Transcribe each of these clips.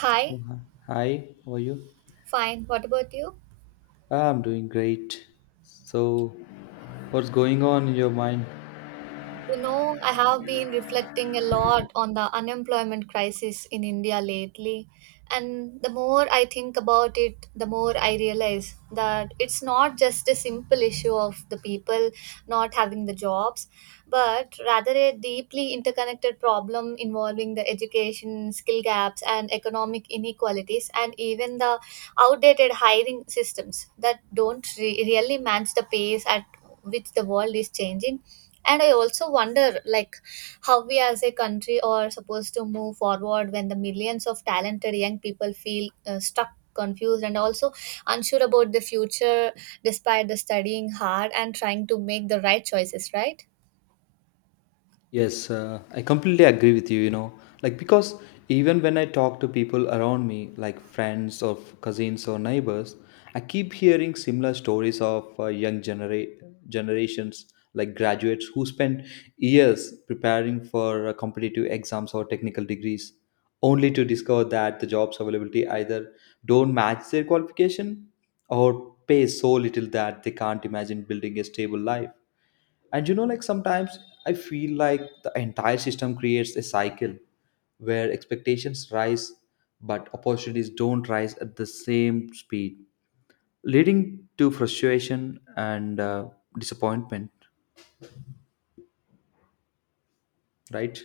Hi, So, hi, hi, how are you? fine. What about you? Ah, I'm doing great. So, what's going on in your mind? You know, I have been reflecting a lot on the unemployment crisis in India lately. And the more I think about it, the more I realize that it's not just a simple issue of the people not having the jobs, but rather a deeply interconnected problem involving the education, skill gaps, and economic inequalities, and even the outdated hiring systems that don't really match the pace at which the world is changing. And I also wonder, like, how we as a country are supposed to move forward when the millions of talented young people feel stuck, confused, and also unsure about the future despite the studying hard and trying to make the right choices, right? Yes, I completely agree with you, you know, like because even when I talk to people around me, like friends or cousins or neighbors, I keep hearing similar stories of young generations, like graduates who spend years preparing for competitive exams or technical degrees, only to discover that the jobs availability either don't match their qualification or pay so little that they can't imagine building a stable life. And you know, like sometimes I feel like the entire system creates a cycle where expectations rise but opportunities don't rise at the same speed, leading to frustration and disappointment, right?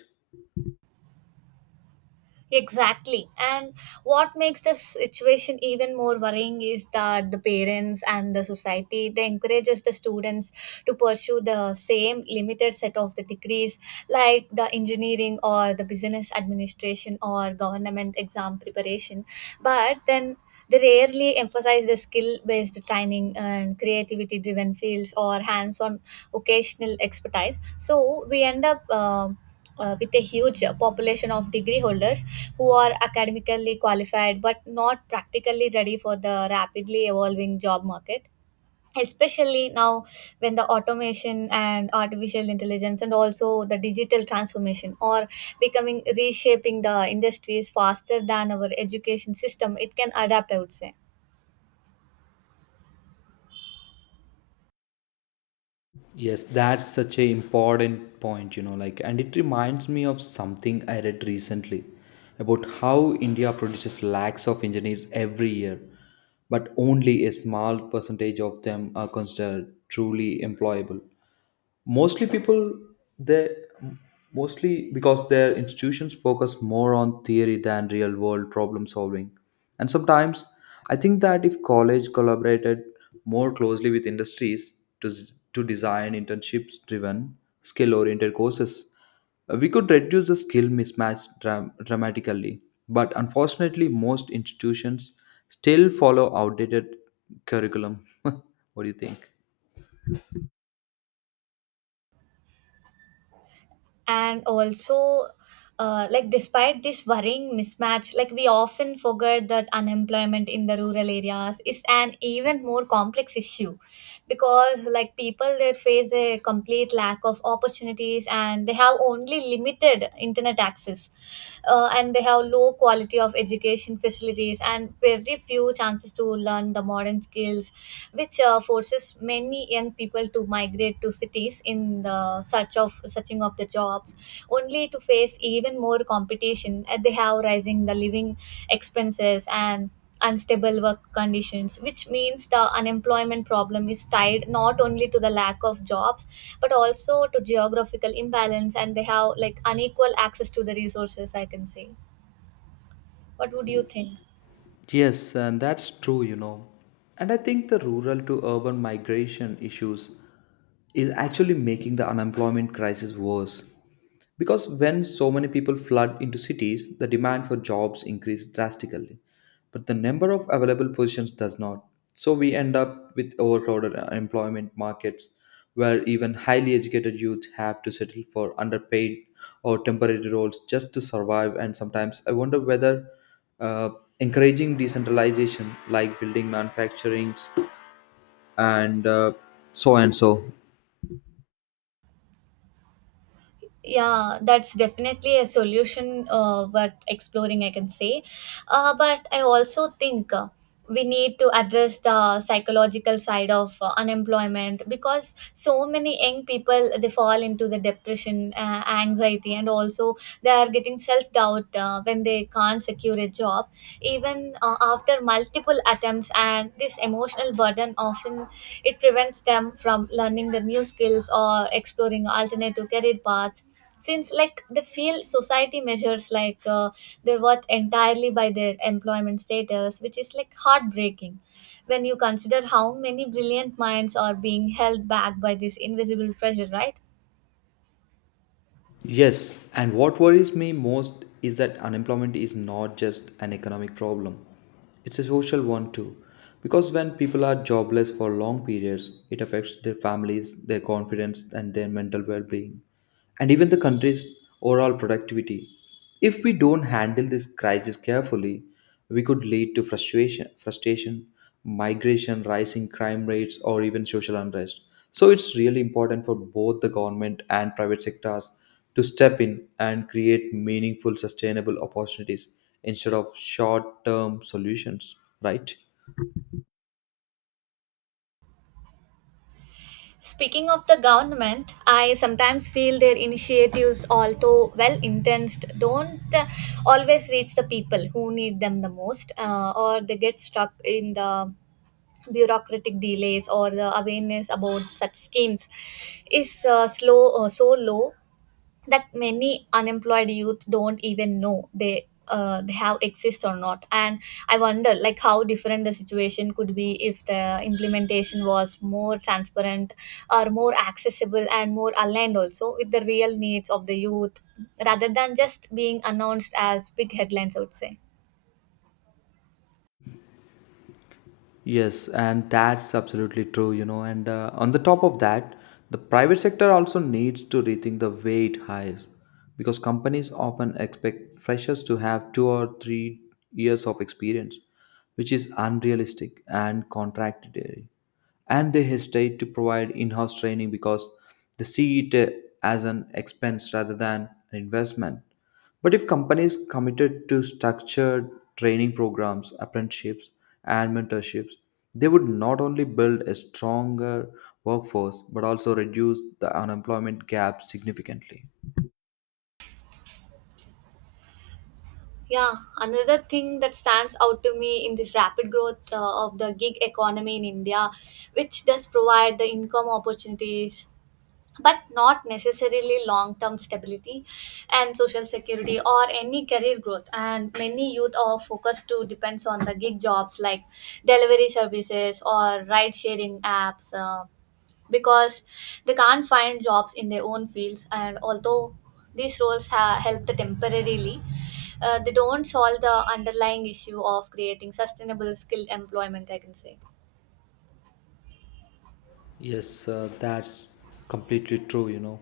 Exactly. And what makes the situation even more worrying is that the parents and the society they encourages the students to pursue the same limited set of the degrees like the engineering or the business administration or government exam preparation. But then they rarely emphasize the skill based training and creativity driven fields or hands on occasional expertise. So we end up with a huge population of degree holders who are academically qualified but not practically ready for the rapidly evolving job market, especially now when the automation and artificial intelligence and also the digital transformation are becoming reshaping the industries faster than our education system it can adapt, I would say. Yes, that's such a important point, you know, like, and it reminds me of something I read recently about how India produces lakhs of engineers every year, but only a small percentage of them are considered truly employable, mostly people they mostly because their institutions focus more on theory than real world problem solving. And sometimes I think that if college collaborated more closely with industries to, to design internships driven, skill oriented courses, we could reduce the skill mismatch dramatically, but unfortunately most institutions still follow outdated curriculum. What do you think? And also, like, despite this worrying mismatch, like, we often forget that unemployment in the rural areas is an even more complex issue because, like, people there face a complete lack of opportunities and they have only limited internet access, and they have low quality of education facilities and very few chances to learn the modern skills, which forces many young people to migrate to cities in the search of searching of the jobs, only to face even more competition at they have rising the living expenses and unstable work conditions, which means the unemployment problem is tied not only to the lack of jobs but also to geographical imbalance and they have like unequal access to the resources, I can say. What would you think? Yes, and that's true, you know. And I think the rural to urban migration issues is actually making the unemployment crisis worse. Because when so many people flood into cities, the demand for jobs increases drastically, but the number of available positions does not. So we end up with overcrowded employment markets where even highly educated youth have to settle for underpaid or temporary roles just to survive. And sometimes I wonder whether uh, encouraging decentralization, like building manufacturing and so and so. Yeah, that's definitely a solution worth exploring, I can say. But I also think, we need to address the psychological side of unemployment because so many young people they fall into the depression, anxiety, and also they are getting self doubt when they can't secure a job even after multiple attempts, and this emotional burden often it prevents them from learning the new skills or exploring alternative career paths since, like, they feel society measures, like, their worth entirely by their employment status, which is like heartbreaking when you consider how many brilliant minds are being held back by this invisible pressure, right? Yes, and what worries me most is that unemployment is not just an economic problem, it's a social one too. Because when people are jobless for long periods, it affects their families, their confidence, and their mental well being, and even the country's overall productivity. If we don't handle this crisis carefully, we could lead to frustration, migration, rising crime rates, or even social unrest. So it's really important for both the government and private sectors to step in and create meaningful, sustainable opportunities instead of short-term solutions. Right? Speaking of the government, I sometimes feel their initiatives, although well intentioned, don't always reach the people who need them the most, or they get stuck in the bureaucratic delays or the awareness about such schemes is, slow or so low that many unemployed youth don't even know they have exist or not. And I wonder, like, how different the situation could be if the implementation was more transparent or more accessible and more aligned also with the real needs of the youth rather than just being announced as big headlines, I would say. Yes, and that's absolutely true, you know. And on the top of that, the private sector also needs to rethink the way it hires because companies often expect freshers to have 2 or 3 years of experience, which is unrealistic and contradictory. And they hesitate to provide in house training because they see it as an expense rather than an investment. But if companies committed to structured training programs, apprenticeships, and mentorships, they would not only build a stronger workforce but also reduce the unemployment gap significantly. Yeah, another thing that stands out to me in this rapid growth of the gig economy in India, which does provide the income opportunities but not necessarily long term stability and social security or any career growth, and many youth are focused to depends on the gig jobs like delivery services or ride sharing apps, because they can't find jobs in their own fields, and although these help temporarily, they don't solve the underlying issue of creating sustainable skilled employment, I can say. Yes, that's completely true, you know.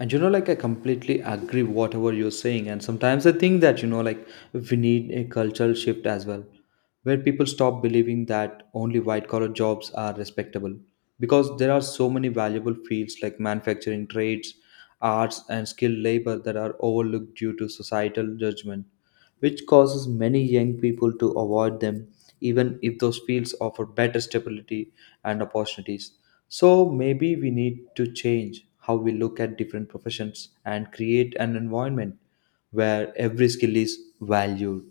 And you know, like I completely agree whatever you're saying. And sometimes I think that, you know, like we need a cultural shift as well, where people stop believing that only white collar jobs are respectable. Because there are so many valuable fields like manufacturing trades, arts, and skilled labor that are overlooked due to societal judgment, which causes many young people to avoid them, even if those fields offer better stability and opportunities. So maybe we need to change how we look at different professions and create an environment where every skill is valued.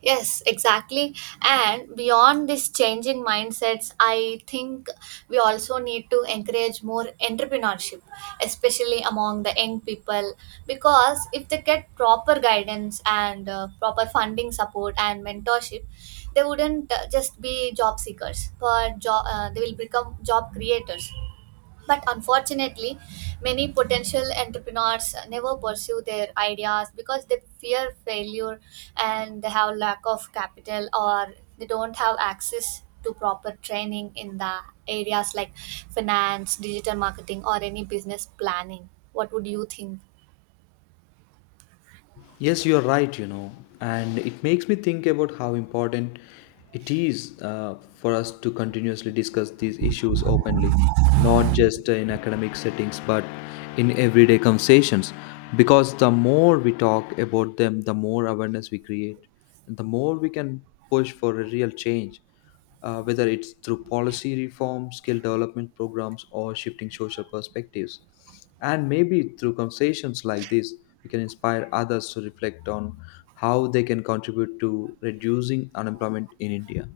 Yes, exactly. And beyond this change in mindsets, I think we also need to encourage more entrepreneurship, especially among the young people, because if they get proper guidance and proper funding support and mentorship, they wouldn't just be job seekers, but they will become job creators. But unfortunately, many potential entrepreneurs never pursue their ideas because they fear failure and they have lack of capital or they don't have access to proper training in the areas like finance, digital marketing, or any business planning. What would you think? Yes, you are right, you know, and it makes me think about how important it is for us to continuously discuss these issues openly, not just in academic settings but in everyday conversations. Because the more we talk about them, the more awareness we create, and the more we can push for a real change, whether it's through policy reform, skill development programs, or shifting social perspectives. And maybe through conversations like this, we can inspire others to reflect on how they can contribute to reducing unemployment in India.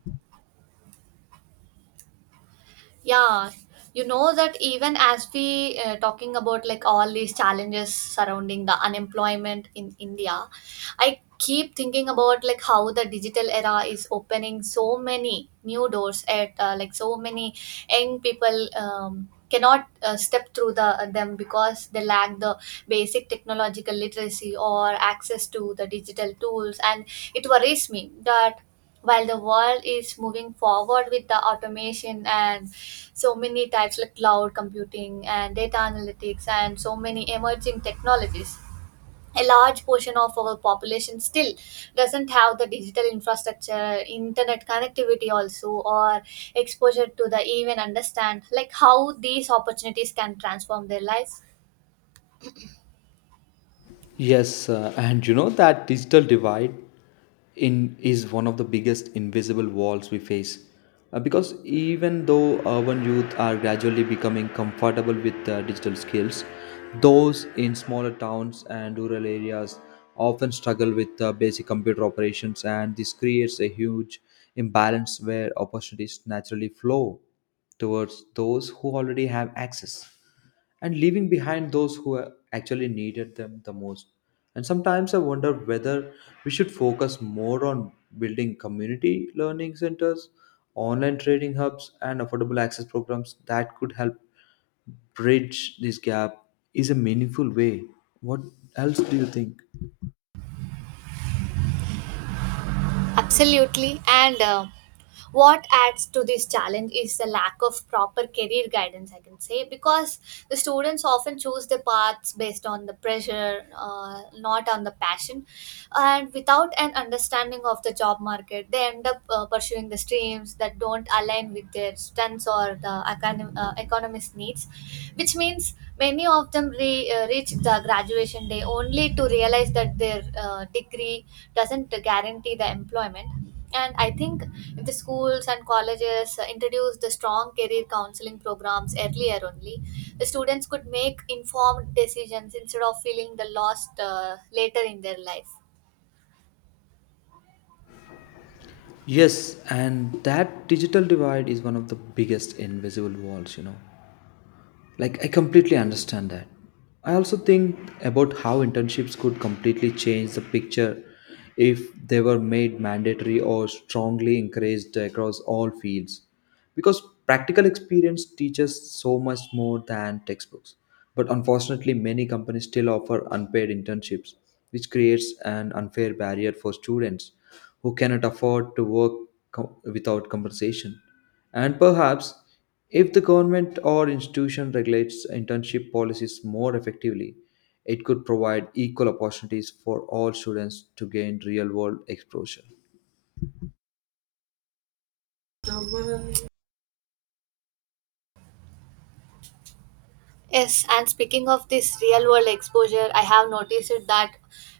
Yeah, you know that even as we talking about like all these challenges surrounding the unemployment in India, I keep thinking about like how the digital era is opening so many new doors at, like so many young people cannot step through the them because they lack the basic technological literacy or access to the digital tools, and it worries me that while the world is moving forward with the automation and so many types like cloud computing and data analytics and so many emerging technologies, a large portion of our population still doesn't have the digital infrastructure, internet connectivity also, or exposure to the even understand like how these opportunities can transform their lives. Yes, and you know that digital divide in is one of the biggest invisible walls we face. Because even though urban youth are gradually becoming comfortable with digital skills, those in smaller towns and rural areas often struggle with basic computer operations, and this creates a huge imbalance where opportunities naturally flow towards those who already have access and leaving behind those who actually needed them the most. And sometimes I wonder whether we should focus more on building community learning centers, online trading hubs, and affordable access programs that could help bridge this gap is a meaningful way. What else do you think? Absolutely. And, what adds to this challenge is the lack of proper career guidance, I can say, because the students often choose the paths based on the pressure, not on the passion. And without an understanding of the job market, they end up pursuing the streams that don't align with their strengths or the economist needs, which means many of them reach the graduation day only to realize that their degree doesn't guarantee the employment. And I think if the schools and colleges introduce the strong career counseling programs earlier only, the students could make informed decisions instead of feeling the lost, later in their life. Yes, and that digital divide is one of the biggest invisible walls, you know. Like, I completely understand that. I also think about how internships could completely change the picture if they were made mandatory or strongly encouraged across all fields. Because practical experience teaches so much more than textbooks. But unfortunately, many companies still offer unpaid internships, which creates an unfair barrier for students who cannot afford to work without compensation. And perhaps if the government or institution regulates internship policies more effectively, it could provide equal opportunities for all students to gain real world exposure. Yes, and speaking of this real world exposure, I have noticed it that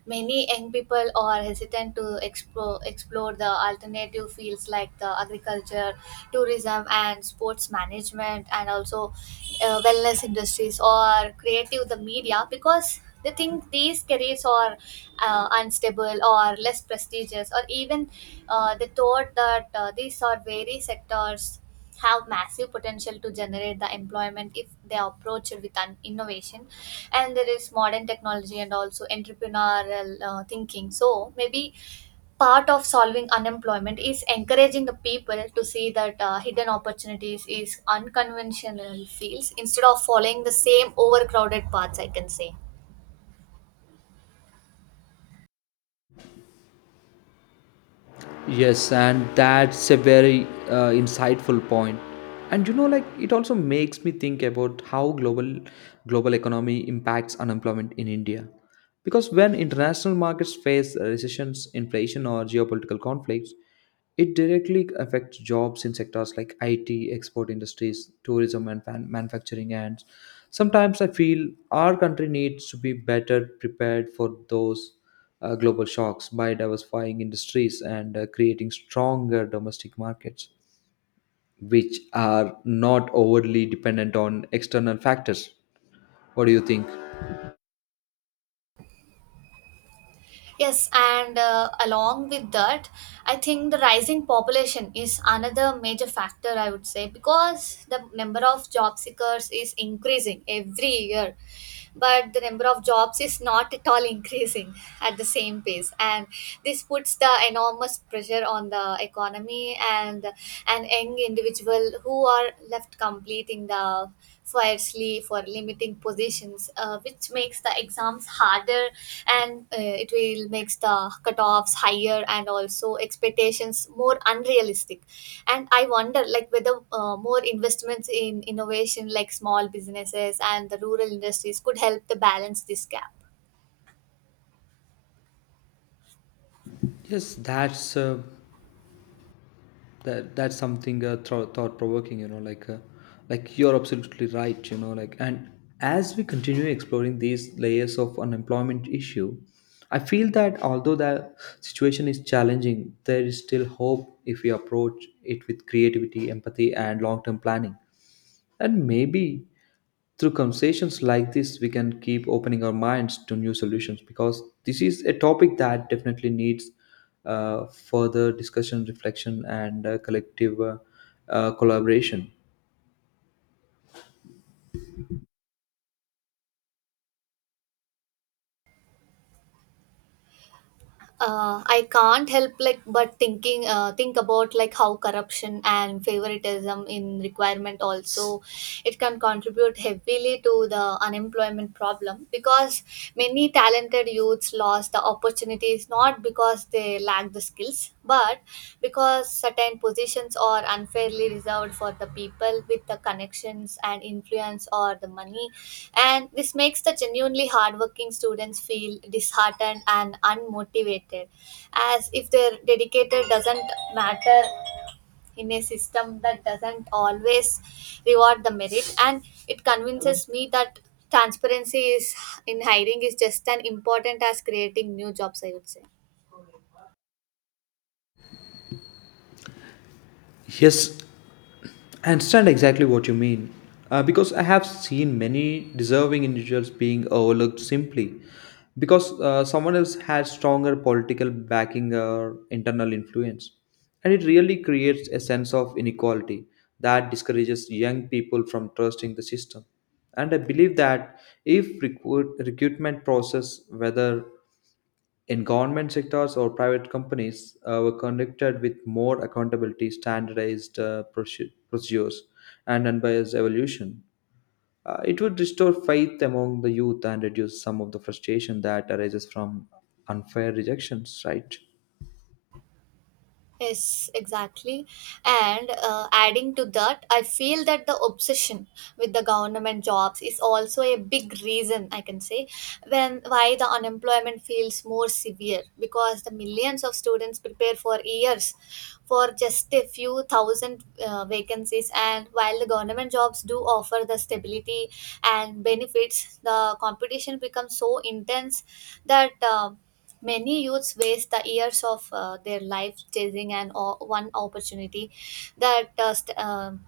many young people are hesitant to explore the alternative fields like the agriculture, tourism, and sports management, and also wellness industries or creative the media because they think these careers are unstable or less prestigious, or even they thought that, these are very sectors have massive potential to generate the employment if they are approached with an innovation and there is modern technology and also entrepreneurial thinking. So maybe part of solving unemployment is encouraging the people to see that hidden opportunities is unconventional fields instead of following the same overcrowded paths, I can say. Yes, and that's a very insightful point. And you know, like it also makes me think about how global economy impacts unemployment in India. Because when international markets face recessions, inflation, or geopolitical conflicts, it directly affects jobs in sectors like IT, export industries, tourism, and manufacturing. And sometimes I feel our country needs to be better prepared for those global shocks by diversifying industries and creating stronger domestic markets, which are not overly dependent on external factors. What do you think? Yes, and, along with that, I think the rising population is another major factor, I would say, because the number of job seekers is increasing every year but the number of jobs is not at all increasing at the same pace, and this puts the enormous pressure on the economy, and an young individual who are left completing the fiercely for limiting positions, which makes the exams harder and, it will makes the cutoffs higher and also expectations more unrealistic. And I wonder, like, whether more investments in innovation like small businesses and the rural industries could help to balance this gap. Yes, that's a that that's something thought provoking, you know, like you're absolutely right, you know, like. And as we continue exploring these layers of unemployment issue, I feel that although the situation is challenging, there is still hope if we approach it with creativity, empathy, and long term planning. And maybe through conversations like this, we can keep opening our minds to new solutions, because this is a topic that definitely needs further discussion, reflection, and collective collaboration. I can't help, like, but think about like how corruption and favoritism in requirement also it can contribute heavily to the unemployment problem because many talented youths lost the opportunities not because they lack the skills but because certain positions are unfairly reserved for the people with the connections and influence or the money, and this makes the genuinely hardworking students feel disheartened and unmotivated as if their dedicated doesn't matter in a system that doesn't always reward the merit. And it convinces me that transparency is in hiring is just as important as creating new jobs, I would say. Yes, I understand exactly what you mean, because I have seen many deserving individuals being overlooked simply because someone else has stronger political backing or internal influence. And it really creates a sense of inequality that discourages young people from trusting the system. And I believe that if recruitment process, whether in government sectors or private companies, were connected with more accountability, standardized procedures, and unbiased evolution. It would restore faith among the youth and reduce some of the frustration that arises from unfair rejections, right? Yes, exactly. And, adding to that, I feel that the obsession with the government jobs is also a big reason, I can say, when why the unemployment feels more severe because the millions of students prepare for years for just a few thousand vacancies. And while the government jobs do offer the stability and benefits, the competition becomes so intense that, many youths waste the years of their life chasing an one opportunity that,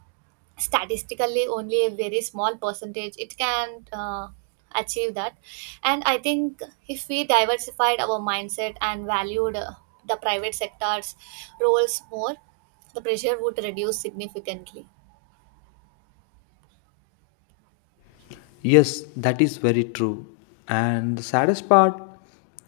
statistically only a very small percentage it can, achieve that. And I think if we diversified our mindset and valued, the private sector's roles more, the pressure would reduce significantly. Yes, that is very true. And the saddest part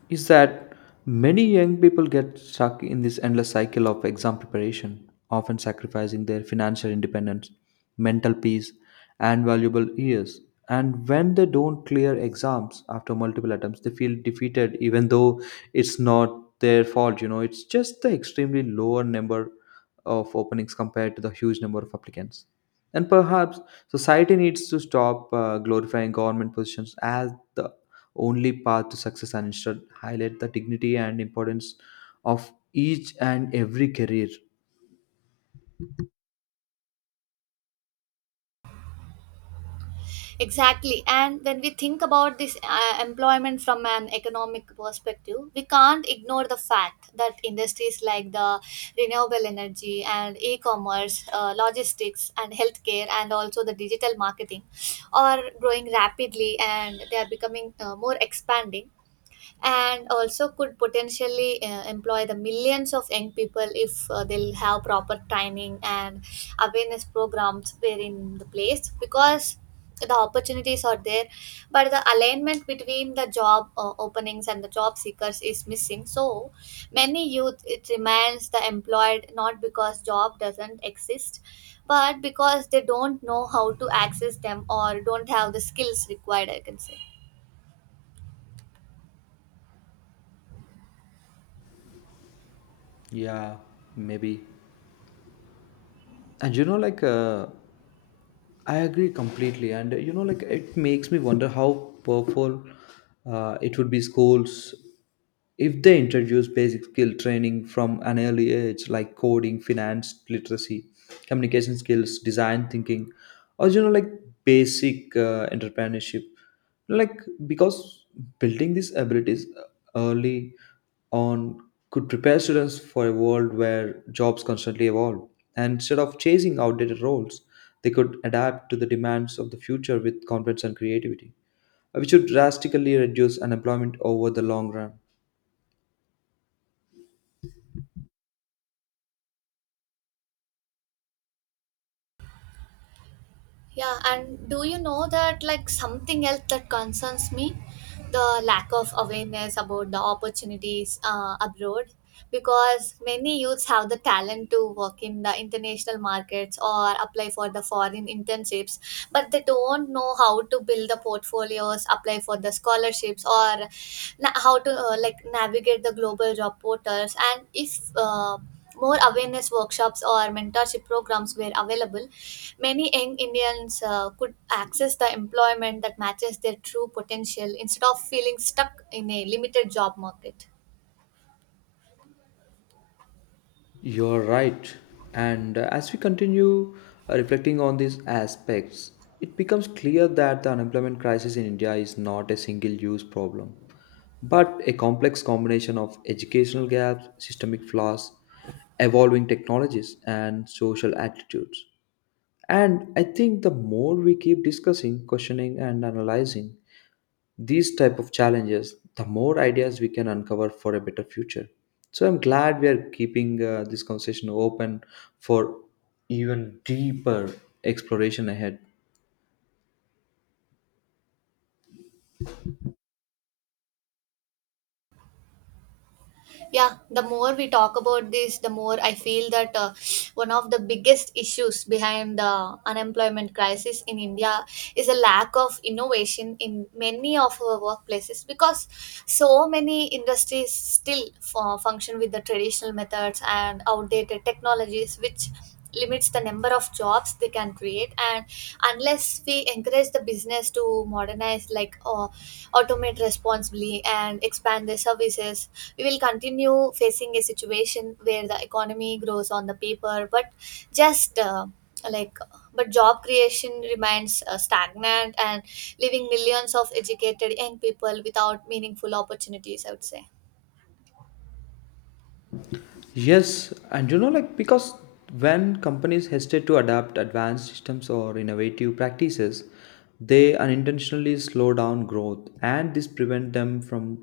is that many young people get stuck in this endless cycle of exam preparation, often sacrificing their financial independence, mental peace, and valuable years. And when they don't clear exams after multiple attempts, they feel defeated, even though it's not their fault. You know, it's just the extremely lower number of openings compared to the huge number of applicants. And perhaps society needs to stop glorifying government positions as the only path to success and instead highlight the dignity and importance of each and every career. Exactly. And when we think about this employment from an economic perspective, we can't ignore the fact that industries like the renewable energy and e commerce, logistics, and healthcare, and also the digital marketing are growing rapidly and they are becoming more expanding and also could potentially employ the millions of young people if they'll have proper training and awareness programs were in the place because the opportunities are there but the alignment between the job openings and the job seekers is missing, so many youth it remains the employed not because job doesn't exist but because they don't know how to access them or don't have the skills required, I can say. Yeah, maybe. And you know, like I agree completely. And you know, like it makes me wonder how powerful it would be schools if they introduce basic skill training from an early age like coding, finance literacy, communication skills, design thinking, or you know, like basic entrepreneurship. Like, because building these abilities early on could prepare students for a world where jobs constantly evolve, and instead of chasing outdated roles they could adapt to the demands of the future with confidence and creativity, which would drastically reduce unemployment over the long run. Yeah, and do you know that like something else that concerns me, the lack of awareness about the opportunities abroad, because many youths have the talent to work in the international markets or apply for the foreign internships, but they don't know how to build the portfolios, apply for the scholarships, or how to like navigate the global job portals. And if more awareness workshops or mentorship programs were available, many young Indians could access the employment that matches their true potential instead of feeling stuck in a limited job market. You're right. And as we continue reflecting on these aspects, it becomes clear that the unemployment crisis in India is not a single use problem, but a complex combination of educational gaps, systemic flaws, evolving technologies, and social attitudes. And I think the more we keep discussing, questioning, and analyzing these type of challenges, the more ideas we can uncover for a better future. So I'm glad we are keeping this conversation open for even deeper exploration ahead. Yeah, the more we talk about this the more I feel that one of the biggest issues behind the unemployment crisis in India is a lack of innovation in many of our workplaces because so many industries still function with the traditional methods and outdated technologies which limits the number of jobs they can create. And unless we encourage the business to modernize, like automate responsibly and expand their services, we will continue facing a situation where the economy grows on the paper, but just like but job creation remains stagnant and leaving millions of educated young people without meaningful opportunities, I would say. Yes, and you know, like because when companies hesitate to adapt advanced systems or innovative practices, they unintentionally slow down growth, and this prevent them from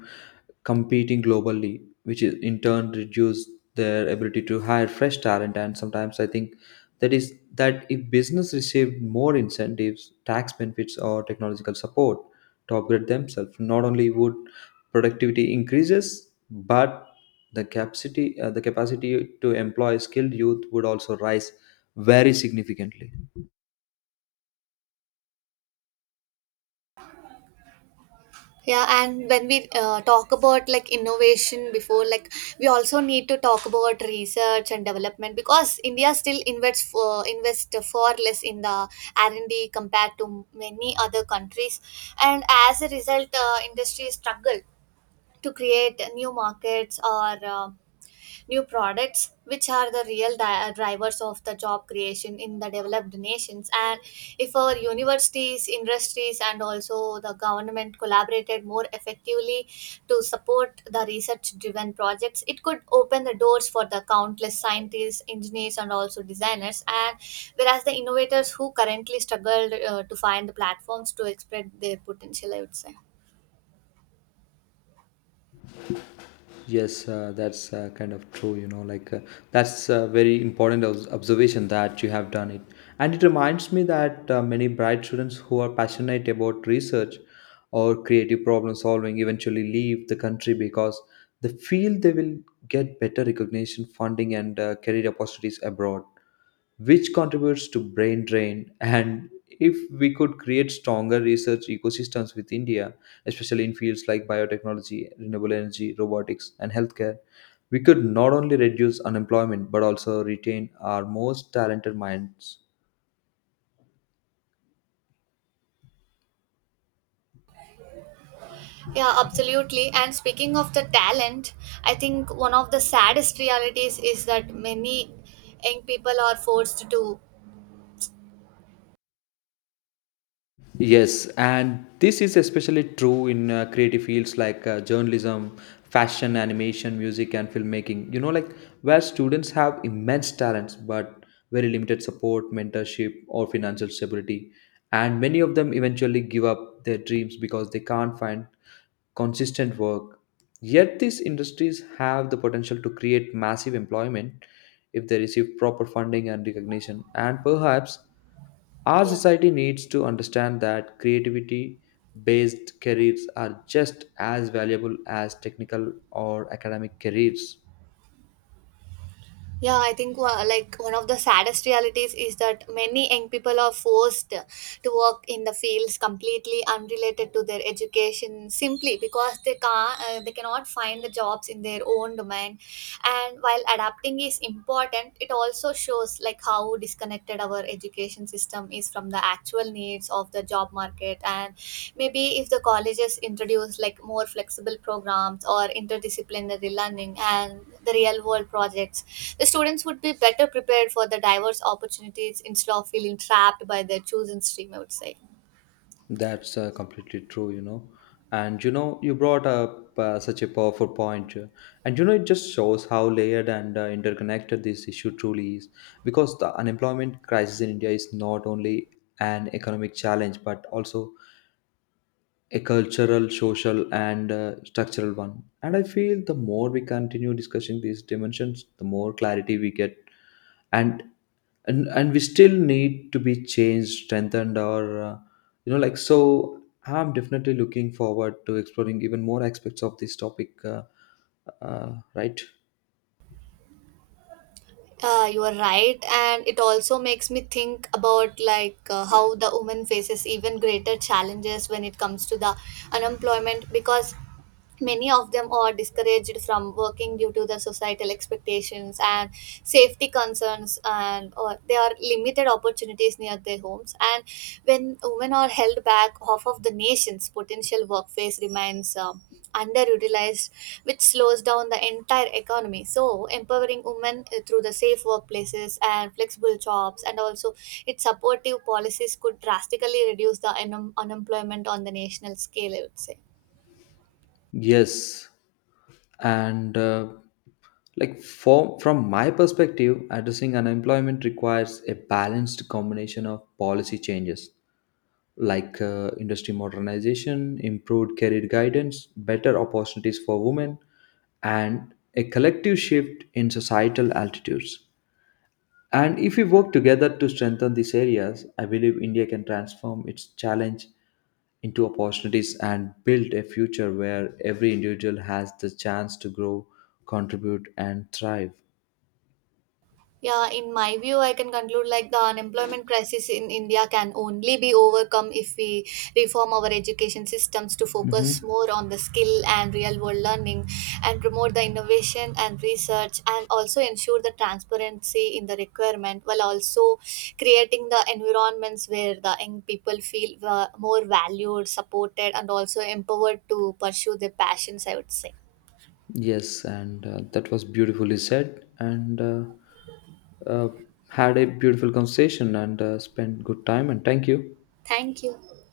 competing globally, which is in turn reduce their ability to hire fresh talent. And sometimes I think that is that if business received more incentives, tax benefits, or technological support to upgrade themselves. Not only would productivity increases, but the capacity to employ skilled youth would also rise very significantly. Yeah, and when we talk about like innovation before, like we also need to talk about research and development because India still invests for invest far less in the R and D compared to many other countries, and as a result, industries struggle to create new markets or new products which are the real drivers of the job creation in the developed nations. And if our universities, industries, and also the government collaborated more effectively to support the research driven projects, it could open the doors for the countless scientists, engineers, and also designers, and whereas the innovators who currently struggled to find the platforms to express their potential, I would say. Yes, that's kind of true, you know, like. That's a very important observation that you have done it. And it reminds me that many bright students who are passionate about research or creative problem solving eventually leave the country because they feel they will get better recognition, funding, and career opportunities abroad, which contributes to brain drain. And if we could create stronger research ecosystems with India, especially in fields like biotechnology, renewable energy, robotics, and healthcare, we could not only reduce unemployment but also retain our most talented minds. Yeah, absolutely. And speaking of the talent, I think one of the saddest realities is that many young people are forced to. Yes, and this is especially true in creative fields like journalism, fashion, animation, music, and filmmaking. You know, like where students have immense talents but very limited support, mentorship, or financial stability. And many of them eventually give up their dreams because they can't find consistent work. Yet, these industries have the potential to create massive employment if they receive proper funding and recognition. And perhaps our Yeah, society needs to understand that creativity based careers are just as valuable as technical or academic careers. yeah. I think like one of the saddest realities is that many young people are forced to work in the fields completely unrelated to their education simply because they can't, they cannot find the jobs in their own domain. And while adapting is important, it also shows like how disconnected our education system is from the actual needs of the job market. And maybe if the colleges introduce like more flexible programs or interdisciplinary learning and the real world projects, the students would be better prepared for the diverse opportunities instead of feeling trapped by their chosen stream, I would say. That's completely true, you know. And you know, you brought up such a powerful point, and you know, it just shows how layered and interconnected this issue truly is. Because the unemployment crisis in India is not only an economic challenge but also a cultural, social, and structural one. And I feel the more we continue discussing these dimensions, the more clarity we get. And and we still need to be changed, strengthened, or you know, like so. I'm definitely looking forward to exploring even more aspects of this topic. Right? You are right, and it also makes me think about like how the woman faces even greater challenges when it comes to the unemployment because many of them are discouraged from working due to the societal expectations and safety concerns, and or they are limited opportunities near their homes. And when women are held back, half of the nation's potential workforce remains underutilized, which slows down the entire economy. So empowering women through the safe workplaces and flexible jobs and also its supportive policies could drastically reduce the unemployment on the national scale, I would say. Yes, and from my perspective addressing unemployment requires a balanced combination of policy changes like industry modernization, improved career guidance, better opportunities for women, and a collective shift in societal altitudes. And if we work together to strengthen these areas, I believe India can transform its challenge into opportunities and build a future where every individual has the chance to grow, contribute, and thrive. Yeah, in my view, I can conclude like the unemployment crisis in India can only be overcome if we reform our education systems to focus Mhm. more on the skill and real world learning, and promote the innovation and research, and also ensure the transparency in the requirement, while also creating the environments where the young people feel more valued, supported, and also empowered to pursue their passions. I would say. Yes, and that was beautifully said. And uh, had a beautiful conversation and spent good time. And thank you. Thank you.